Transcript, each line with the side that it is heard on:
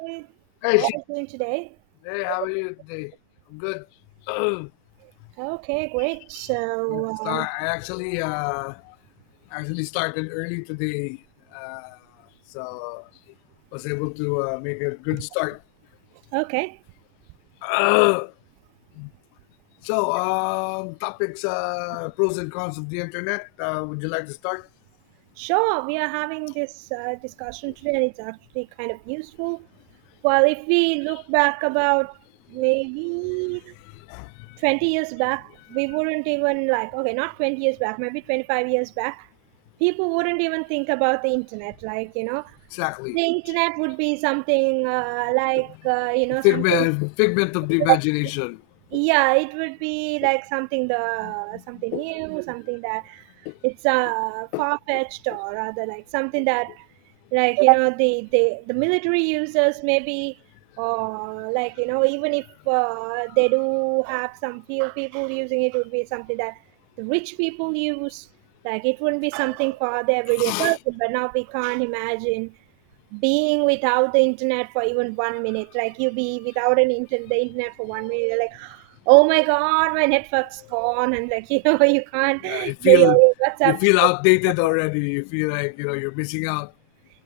right: Hey,
left: Hey,
right: how are
left: Sh-
right: you doing today?
left: hey, how are you today? I'm good.
right: Okay, great. So,
left: Start. I actually actually started early today, so was able to make a good start.
right: okay,
left: Topics, pros and cons of the internet. Would you like to start?
right: sure. We are having this discussion today, and it's actually kind of useful. Well, if we look back about maybe 20 years back, we wouldn't even like, okay, not 20 years back, maybe 25 years back, people wouldn't even think about the internet. Like, the
left: Exactly,
right: internet would be something like, something.
left: figment of the imagination.
right: Yeah, it would be like something, the something new, something that it's far-fetched, or rather like something that, like the military users maybe, or like even if they do have some few people using it, would be something that the rich people use. Like, it wouldn't be something for the everyday person, but now we can't imagine being without the internet for even 1 minute. Like, you be without an internet the internet for 1 minute, you're like, oh my god, my network's gone, and like you can't
left: Uh, you
right: your, your,
left: feel
right: your
left: you
right: WhatsApps.
left: feel outdated already. You feel like you know you're missing out.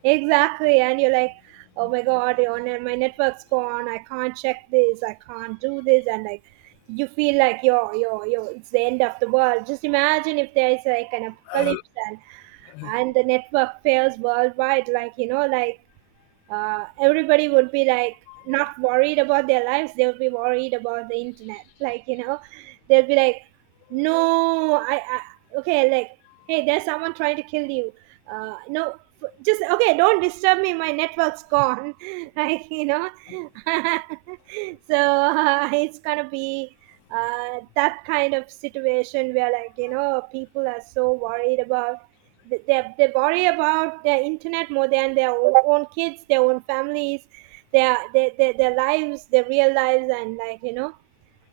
right: Exactly, and you're like, oh my god, my network's gone, I can't check this, I can't do this. And like, you feel like you're it's the end of the world. Just imagine if there's like an apocalypse, and the network fails worldwide, like like everybody would be like not worried about their lives, they would be worried about the internet, like. They'll be like, no, I okay, like hey, there's someone trying to kill you. No, just okay, don't disturb me, my network's gone like so it's gonna be that kind of situation where like people are so worried about, they worry about their internet more than their own kids, their own families, their lives, their real lives, and like.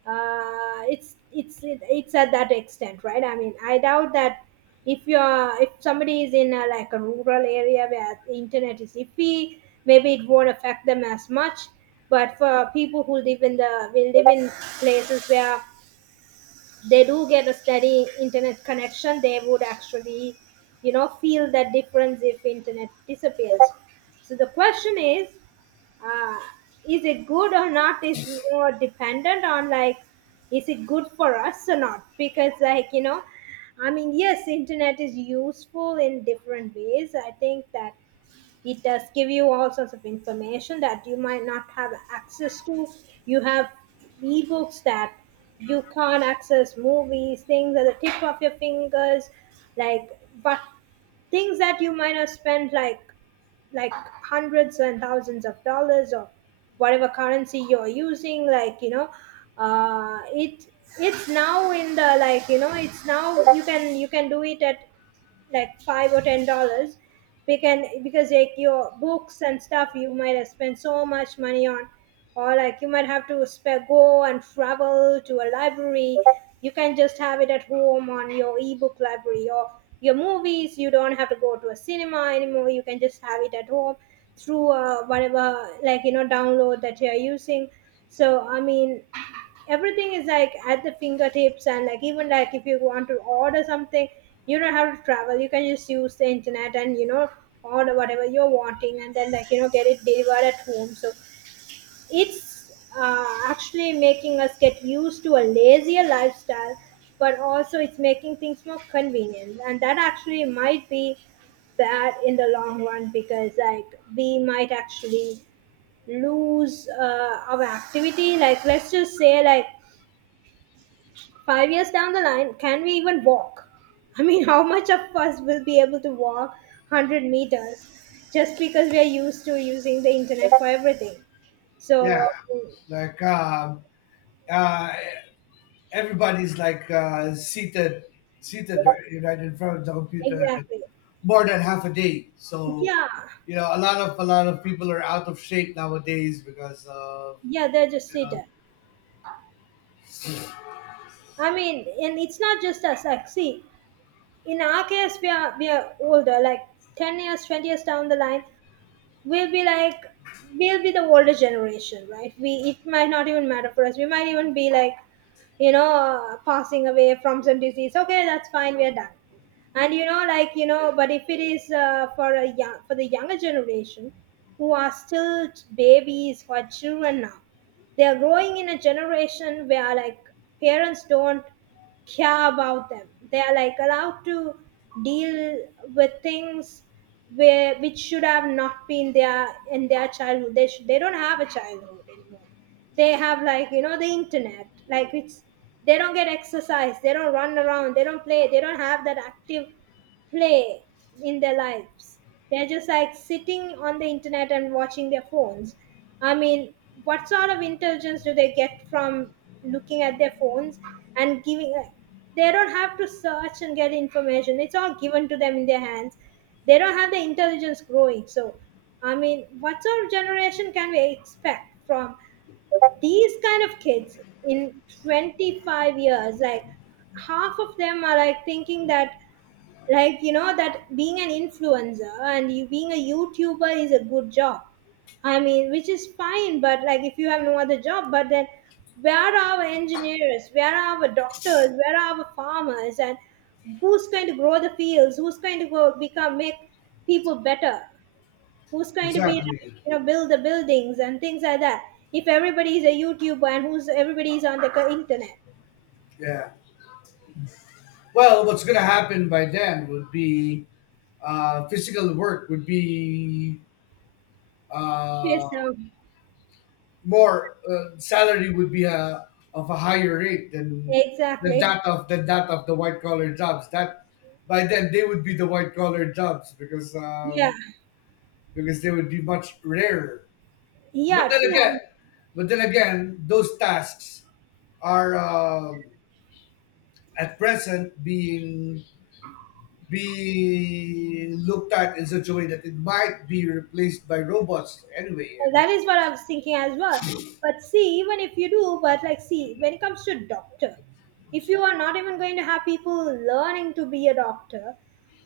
right: It's at that extent, right? I mean, I doubt that if somebody is in a, like a rural area where the internet is iffy, maybe it won't affect them as much. But for people who live in the, will live in places where they do get a steady internet connection, they would actually, feel that difference if internet disappears. So the question uh, is it good or not? Is more dependent on like, is it good for us or not? Because like I mean, yes, internet is useful in different ways. I think that it does give you all sorts of information that you might not have access to. You have ebooks that you can't access, movies, things at the tip of your fingers, like. But things that you might have spent like hundreds and thousands of dollars or whatever currency you're using, like, it, it's now in the, like it's now, you can do it at like $5 or $10. We can, because like your books and stuff, you might have spent so much money on, or like you might have to spare go and travel to a library. You can just have it at home on your ebook library, or your movies, you don't have to go to a cinema anymore, you can just have it at home through whatever like download that you're using. So I mean, everything is like at the fingertips, and like, even like if you want to order something, you don't have to travel, you can just use the internet and order whatever you're wanting, and then like get it delivered at home. So it's actually making us get used to a lazier lifestyle, but also it's making things more convenient, and that actually might be bad in the long run, because like we might actually lose our activity. Like, let's just say like 5 years down the line, can we even walk? I mean, how much of us will be able to walk 100 meters just because we are used to using the internet for everything? So,
left: Yeah, like um, uh, everybody's like seated right in front of the computer, like
right: exactly.
left: more than half a day. So
right: Yeah,
left: you know, a lot of people are out of shape nowadays because of,
right: yeah, they're just
left: you know.
right: seated. I mean, and it's not just us. Like, see, in our case, we are older, like 10 years, 20 years down the line. We'll be like, we'll be the older generation, right? We, it might not even matter for us, we might even be like passing away from some disease. Okay, that's fine, we're done. And like but if it is for a young for the younger generation who are still babies, who are children now, they are growing in a generation where like parents don't care about them, they are like allowed to deal with things where, which should have not been there in their childhood. They don't have a childhood anymore. They have like the internet. Like, it's they don't get exercise. They don't run around. They don't play. They don't have that active play in their lives. They're just like sitting on the internet and watching their phones. I mean, what sort of intelligence do they get from looking at their phones and giving? Like, they don't have to search and get information. It's all given to them in their hands. They don't have the intelligence growing. So, I mean, what sort of generation can we expect from these kind of kids in 25 years? Like, half of them are like thinking that, like that being an influencer and you being a youtuber is a good job. I mean, which is fine, but like if you have no other job, but then where are our engineers, where are our doctors, where are our farmers, and who's going to grow the fields, who's going to go become, make people better, who's going to be like,
left: Exactly.
right: build the buildings and things like that, if everybody is a youtuber, and who's, everybody is on the internet.
left: Yeah, well, what's going to happen by then would be, physical work would be,
right: Yes,
left: uh, more salary would be a, of a higher rate than
right: exactly.
left: than that of the white collar jobs. That by then they would be the white collar jobs,
right: Yeah,
left: because they would be much rarer. But
right: yeah,
left: then again,
right: true.
left: but then again, those tasks are at present being looked at in such a way that it might be replaced by robots anyway.
right: Well,
left: And
right: that is what I was thinking as well. But see, even if you do, but like, see, when it comes to doctor, if you are not even going to have people learning to be a doctor,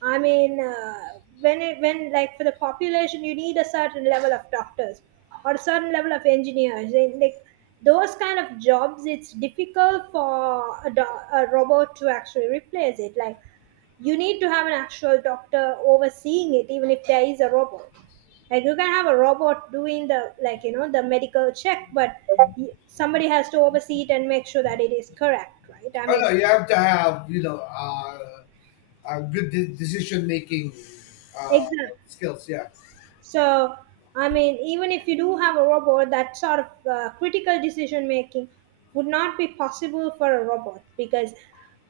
right: I mean, when it, when like for the population, you need a certain level of doctors or a certain level of engineers. And, like, those kind of jobs, it's difficult for a robot to actually replace it. Like, you need to have an actual doctor overseeing it, even if there is a robot. Like, you can have a robot doing the, like the medical check, but somebody has to oversee it and make sure that it is correct, right? I
left: oh no,
right: mean,
left: you have to have, you know, decision making, uh,
right: exactly.
left: skills. Yeah.
right: So I mean, even if you do have a robot, that sort of critical decision making would not be possible for a robot, because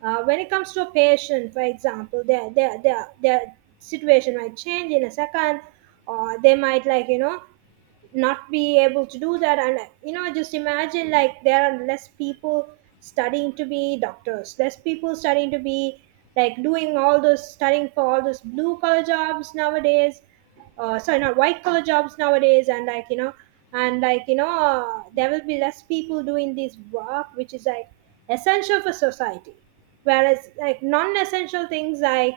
right: when it comes to a patient, for example, their situation might change in a second, or they might like not be able to do that. And just imagine like there are less people studying to be doctors, less people studying to be, like doing all those, studying for all those blue collar jobs nowadays, sorry, not white collar jobs nowadays. And like and like there will be less people doing this work, which is like essential for society, whereas like non-essential things like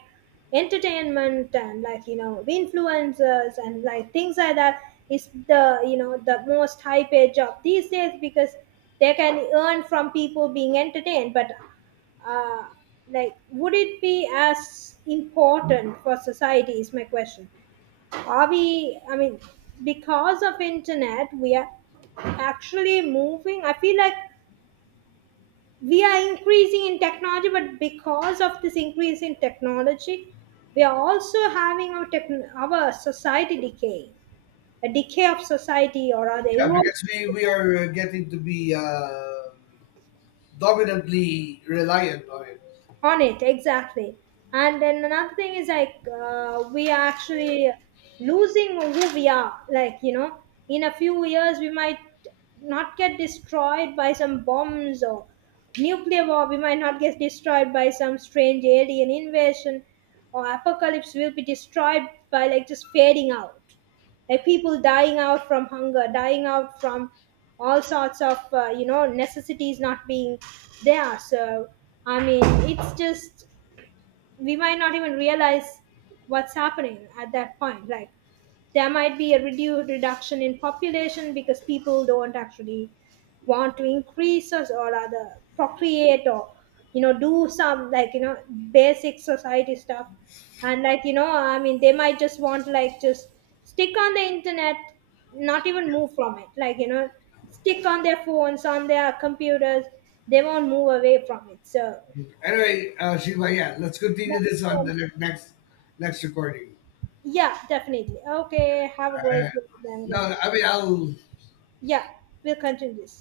right: entertainment and like the influencers and like things like that, is the, the most high paid job these days, because they can earn from people being entertained, but uh, like would it be as important for society is my question. Are we, I mean, because of internet, we are actually moving, I feel like we are increasing in technology, but because of this increase in technology, we are also having our our society decaying, a decay of society, or other
left: Yeah,
right: erosion.
left: because we are, getting to be dominantly reliant on it.
right: On it, exactly. And then another thing is like, we are actually losing who we are, like, in a few years we might not get destroyed by some bombs or nuclear war, we might not get destroyed by some strange alien invasion or apocalypse, will be destroyed by, like, just fading out, like people dying out from hunger, dying out from all sorts of necessities not being there. So I mean, it's just, we might not even realize what's happening at that point. Like, there might be a reduction in population, because people don't actually want to increase us, or rather procreate, or do some, like basic society stuff. And like I mean, they might just want to, like just stick on the internet, not even move from it, like stick on their phones, on their computers, they won't move away from it. So
left: Anyway, Shiva, yeah, let's continue this on
right: that,
left: the next recording.
right: yeah, definitely. Okay, have a
left: Uh,
right: great day then,
left: no,
right: grandpa.
left: I mean, I'll
right: Yeah, we'll continue this